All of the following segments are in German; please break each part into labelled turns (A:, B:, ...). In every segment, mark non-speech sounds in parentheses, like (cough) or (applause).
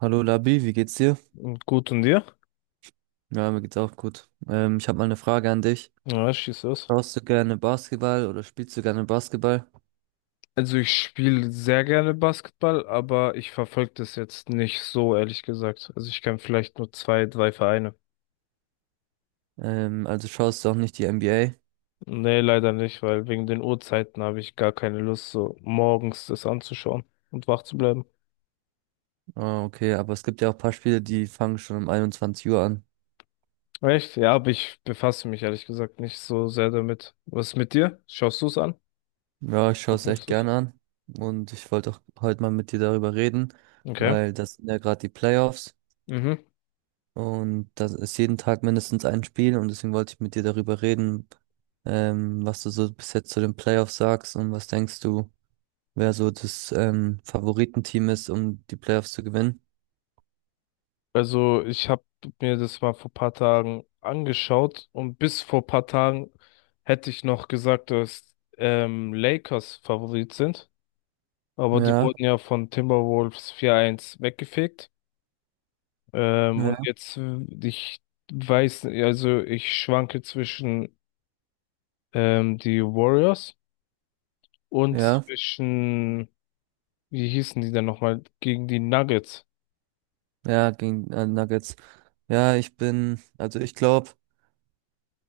A: Hallo Labi, wie geht's dir?
B: Und gut, und dir?
A: Ja, mir geht's auch gut. Ich habe mal eine Frage an dich.
B: Ja, schieß los.
A: Schaust du gerne Basketball oder spielst du gerne Basketball?
B: Also ich spiele sehr gerne Basketball, aber ich verfolge das jetzt nicht so, ehrlich gesagt. Also ich kenne vielleicht nur zwei, drei Vereine.
A: Also schaust du auch nicht die NBA?
B: Nee, leider nicht, weil wegen den Uhrzeiten habe ich gar keine Lust, so morgens das anzuschauen und wach zu bleiben.
A: Ah, okay, aber es gibt ja auch ein paar Spiele, die fangen schon um 21 Uhr an.
B: Echt? Ja, aber ich befasse mich ehrlich gesagt nicht so sehr damit. Was ist mit dir? Schaust du es an?
A: Ja, ich schaue es
B: Verfolgst
A: echt
B: du es?
A: gerne an und ich wollte auch heute mal mit dir darüber reden,
B: Okay.
A: weil das sind ja gerade die Playoffs
B: Mhm.
A: und das ist jeden Tag mindestens ein Spiel und deswegen wollte ich mit dir darüber reden, was du so bis jetzt zu den Playoffs sagst und was denkst du, wer so das Favoritenteam ist, um die Playoffs zu gewinnen.
B: Also ich habe mir das mal vor paar Tagen angeschaut, und bis vor paar Tagen hätte ich noch gesagt, dass Lakers Favorit sind, aber die
A: Ja,
B: wurden ja von Timberwolves 4-1 weggefegt. Und
A: ja,
B: jetzt, ich weiß, also ich schwanke zwischen die Warriors und
A: ja,
B: zwischen, wie hießen die denn nochmal, gegen die Nuggets.
A: ja, gegen Nuggets. Ja, ich bin, also ich glaube,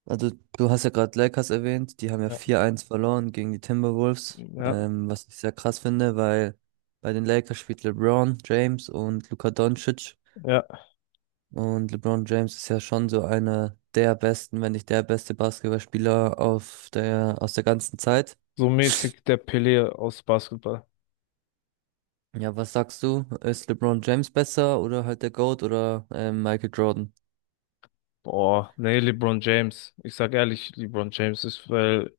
A: also du hast ja gerade Lakers erwähnt, die haben ja
B: Ja,
A: 4-1 verloren gegen die Timberwolves,
B: ja,
A: was ich sehr krass finde, weil bei den Lakers spielt LeBron James und Luka Doncic
B: ja.
A: und LeBron James ist ja schon so einer der besten, wenn nicht der beste Basketballspieler auf der, aus der ganzen Zeit.
B: So mäßig der Pelé aus Basketball.
A: Ja, was sagst du? Ist LeBron James besser oder halt der GOAT oder Michael Jordan?
B: Boah, nee, LeBron James. Ich sag ehrlich, LeBron James ist, weil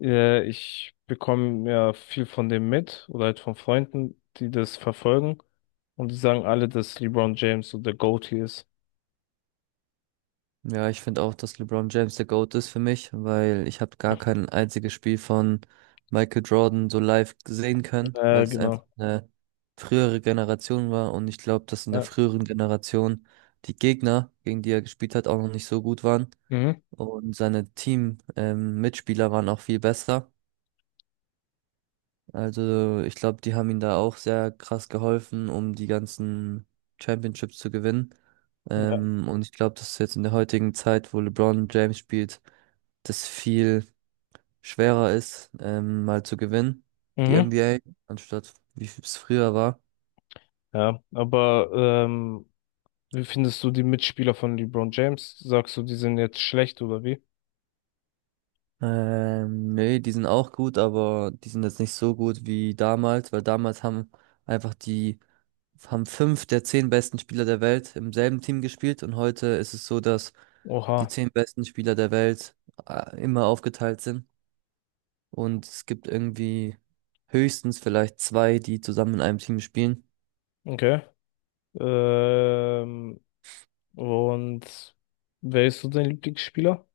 B: ich bekomme ja viel von dem mit, oder halt von Freunden, die das verfolgen. Und die sagen alle, dass LeBron James so der GOAT hier ist.
A: Ja, ich finde auch, dass LeBron James der GOAT ist für mich, weil ich habe gar
B: (laughs)
A: kein einziges Spiel von Michael Jordan so live sehen können, weil es einfach
B: Genau.
A: eine frühere Generation war und ich glaube, dass in der
B: Ja.
A: früheren Generation die Gegner, gegen die er gespielt hat, auch noch nicht so gut waren
B: Mhm.
A: und seine Team-Mitspieler waren auch viel besser. Also, ich glaube, die haben ihm da auch sehr krass geholfen, um die ganzen Championships zu gewinnen.
B: Ja.
A: Und ich glaube, dass jetzt in der heutigen Zeit, wo LeBron James spielt, das viel schwerer ist, mal zu gewinnen, die
B: Mhm.
A: NBA, anstatt wie es früher war.
B: Ja. Aber wie findest du die Mitspieler von LeBron James? Sagst du, die sind jetzt schlecht, oder wie?
A: Nee, die sind auch gut, aber die sind jetzt nicht so gut wie damals, weil damals haben einfach die, haben fünf der zehn besten Spieler der Welt im selben Team gespielt und heute ist es so, dass
B: Oha,
A: die zehn besten Spieler der Welt immer aufgeteilt sind und es gibt irgendwie höchstens vielleicht zwei, die zusammen in einem Team spielen.
B: okay. Ähm, und wer ist so dein Lieblingsspieler?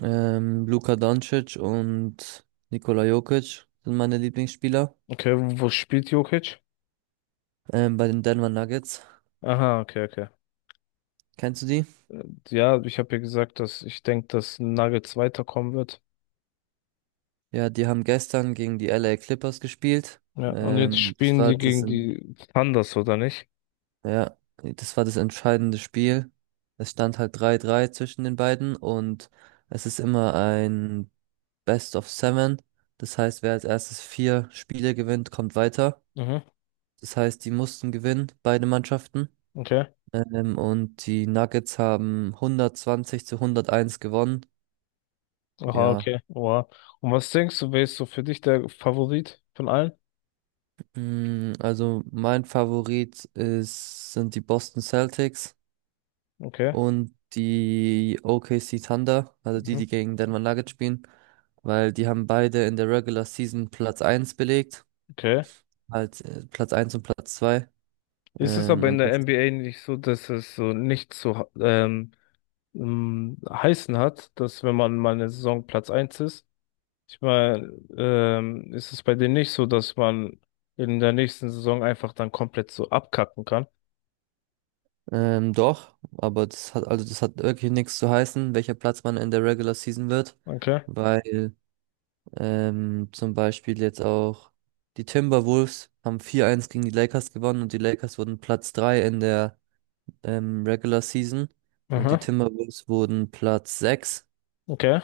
A: Luka Doncic und Nikola Jokic sind meine Lieblingsspieler,
B: Okay, wo spielt Jokic?
A: bei den Denver Nuggets.
B: Aha, okay, okay.
A: Kennst du die?
B: Ja, ich habe ja gesagt, dass ich denke, dass Nuggets weiterkommen wird.
A: Ja, die haben gestern gegen die LA Clippers gespielt.
B: Ja, und okay. Jetzt
A: Das
B: spielen
A: war
B: die
A: das,
B: gegen die Thunders, oder nicht?
A: ja, das war das entscheidende Spiel. Es stand halt 3-3 zwischen den beiden und es ist immer ein Best of Seven. Das heißt, wer als erstes vier Spiele gewinnt, kommt weiter.
B: Mhm,
A: Das heißt, die mussten gewinnen, beide Mannschaften.
B: okay.
A: Und die Nuggets haben hundertzwanzig zu 101 gewonnen.
B: Aha,
A: Ja,
B: okay. Wow. Und was denkst du, wer ist so für dich der Favorit von allen?
A: also mein Favorit ist, sind die Boston Celtics
B: Okay.
A: und die OKC Thunder, also die,
B: Mhm.
A: die gegen Denver Nuggets spielen, weil die haben beide in der Regular Season Platz eins belegt,
B: Okay.
A: halt Platz eins und Platz zwei.
B: Ist es
A: Ähm,
B: aber in
A: und
B: der
A: das,
B: NBA nicht so, dass es so nicht so heißen hat, dass wenn man mal eine Saison Platz eins ist, ich meine, ist es bei denen nicht so, dass man in der nächsten Saison einfach dann komplett so abkacken kann?
A: doch, aber das hat, also das hat wirklich nichts zu heißen, welcher Platz man in der Regular Season wird,
B: Okay.
A: weil zum Beispiel jetzt auch die Timberwolves haben 4-1 gegen die Lakers gewonnen und die Lakers wurden Platz 3 in der Regular Season und die
B: Aha.
A: Timberwolves wurden Platz sechs.
B: Okay.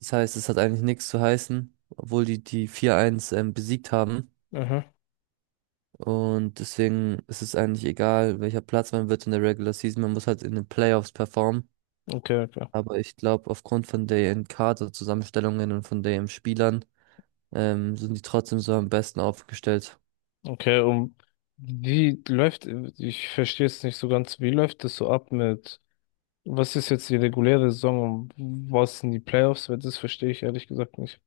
A: Das heißt, es hat eigentlich nichts zu heißen, obwohl die die 4-1 besiegt haben.
B: Aha.
A: Und deswegen ist es eigentlich egal, welcher Platz man wird in der Regular Season. Man muss halt in den Playoffs performen.
B: Okay, okay.
A: Aber ich glaube, aufgrund von deren Kaderzusammenstellungen und von deren Spielern sind die trotzdem so am besten aufgestellt.
B: Okay, um wie läuft, ich verstehe es nicht so ganz, wie läuft das so ab mit, was ist jetzt die reguläre Saison und was sind die Playoffs? Weil das verstehe ich ehrlich gesagt nicht.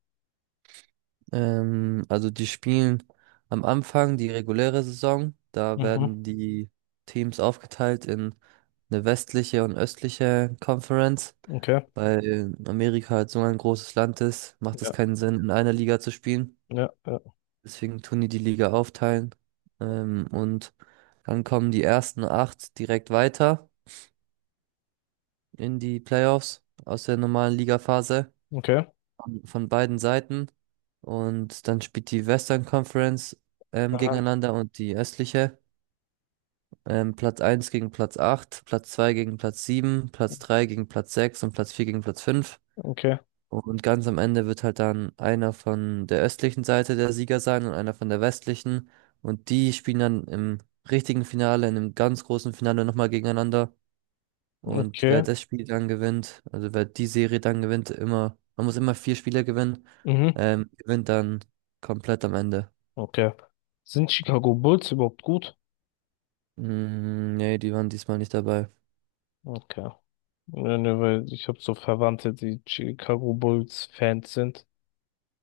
A: Also die spielen am Anfang die reguläre Saison. Da
B: Mhm.
A: werden die Teams aufgeteilt in eine westliche und östliche Conference.
B: Okay.
A: Weil Amerika halt so ein großes Land ist, macht es
B: Ja.
A: keinen Sinn, in einer Liga zu spielen.
B: Ja. Ja.
A: Deswegen tun die die Liga aufteilen. Und dann kommen die ersten acht direkt weiter in die Playoffs aus der normalen Ligaphase,
B: Okay.
A: von beiden Seiten. Und dann spielt die Western Conference
B: Aha.
A: gegeneinander und die östliche. Platz eins gegen Platz acht, Platz 2 gegen Platz sieben, Platz 3 gegen Platz 6 und Platz 4 gegen Platz fünf.
B: Okay.
A: Und ganz am Ende wird halt dann einer von der östlichen Seite der Sieger sein und einer von der westlichen. Und die spielen dann im richtigen Finale, in einem ganz großen Finale nochmal gegeneinander. Und wer
B: Okay.
A: das Spiel dann gewinnt, also wer die Serie dann gewinnt, immer, man muss immer vier Spiele gewinnen,
B: Mhm.
A: gewinnt dann komplett am Ende.
B: Okay. Sind Chicago Bulls überhaupt gut?
A: Mm, nee, die waren diesmal nicht dabei.
B: Okay. Ja, ne, weil ich habe so Verwandte, die Chicago Bulls Fans sind.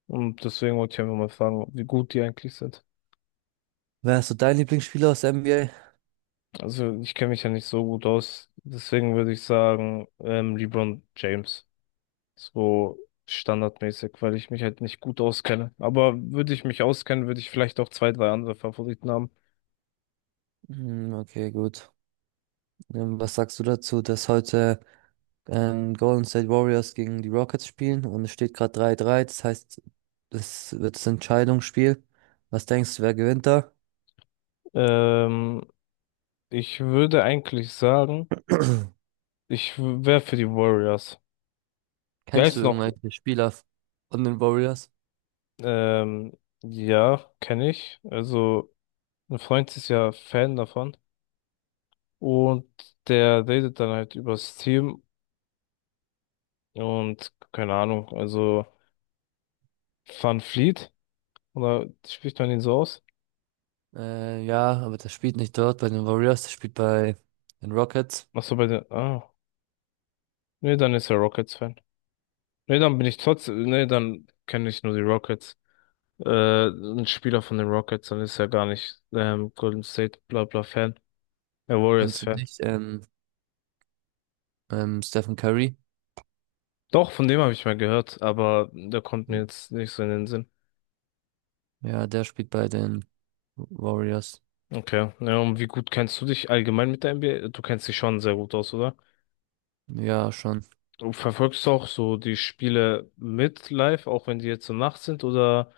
B: Und deswegen wollte ich einfach mal fragen, wie gut die eigentlich sind.
A: Wer ist so dein Lieblingsspieler aus der NBA?
B: Also ich kenne mich ja nicht so gut aus. Deswegen würde ich sagen, LeBron James. So standardmäßig, weil ich mich halt nicht gut auskenne. Aber würde ich mich auskennen, würde ich vielleicht auch zwei, drei andere Favoriten haben.
A: Mm, okay, gut. Was sagst du dazu, dass heute Golden State Warriors gegen die Rockets spielen und es steht gerade 3-3, das heißt, das wird das Entscheidungsspiel. Was denkst du, wer gewinnt da?
B: Ähm, ich würde eigentlich sagen, ich wäre für die Warriors. Die
A: Kennst du
B: heißt noch,
A: irgendwelche Spieler von den Warriors?
B: ähm, ja, kenne ich. Also, ein Freund ist ja Fan davon, und der redet dann halt übers Team, und keine Ahnung, also Van Fleet, oder spricht man ihn so aus?
A: Ja, aber der spielt nicht dort bei den Warriors, der spielt bei den Rockets.
B: Ach so, bei den, ah, nee, dann ist er Rockets-Fan. Nee, dann bin ich trotzdem, nee, dann kenne ich nur die Rockets. Ein Spieler von den Rockets, dann ist er gar nicht Golden State bla bla Fan, er
A: Kennst du
B: Warriors-Fan.
A: nicht? Stephen Curry.
B: Doch, von dem habe ich mal gehört, aber der kommt mir jetzt nicht so in den Sinn.
A: Ja, der spielt bei den Warriors.
B: Okay. Ja, und wie gut kennst du dich allgemein mit der NBA? Du kennst dich schon sehr gut aus, oder?
A: Ja, schon.
B: Du verfolgst auch so die Spiele mit live, auch wenn die jetzt so Nacht sind, oder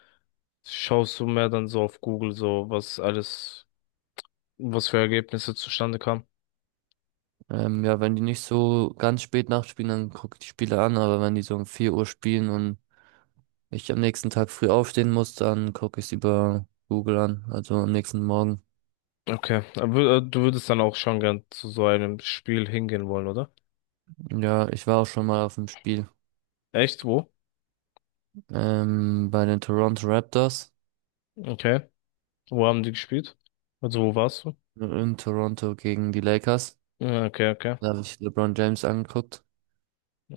B: schaust du mehr dann so auf Google, so was alles, was für Ergebnisse zustande kamen?
A: Ja, wenn die nicht so ganz spät nachspielen, dann gucke ich die Spiele an, aber wenn die so um 4 Uhr spielen und ich am nächsten Tag früh aufstehen muss, dann gucke ich es über Google an, also am nächsten Morgen.
B: Okay. Aber, du würdest dann auch schon gern zu so einem Spiel hingehen wollen, oder?
A: Ja, ich war auch schon mal auf dem Spiel
B: Echt? Wo?
A: bei den Toronto Raptors
B: Okay. Wo haben die gespielt? Also wo warst du?
A: in Toronto gegen die Lakers.
B: Ja, okay, okay.
A: Da habe ich LeBron James angeguckt.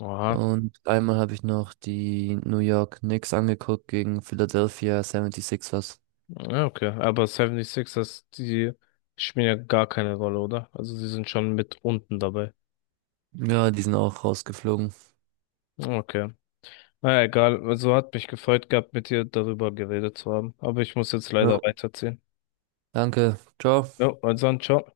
B: Oha.
A: Und einmal habe ich noch die New York Knicks angeguckt gegen Philadelphia 76ers.
B: Ja, okay. Aber 76ers, die spielen ja gar keine Rolle, oder? Also sie sind schon mit unten dabei.
A: Ja, die sind auch rausgeflogen.
B: Okay. Na ja, egal, also hat mich gefreut gehabt, mit dir darüber geredet zu haben. Aber ich muss jetzt leider
A: Ja.
B: weiterziehen.
A: Danke. Ciao.
B: Jo, also dann, ciao.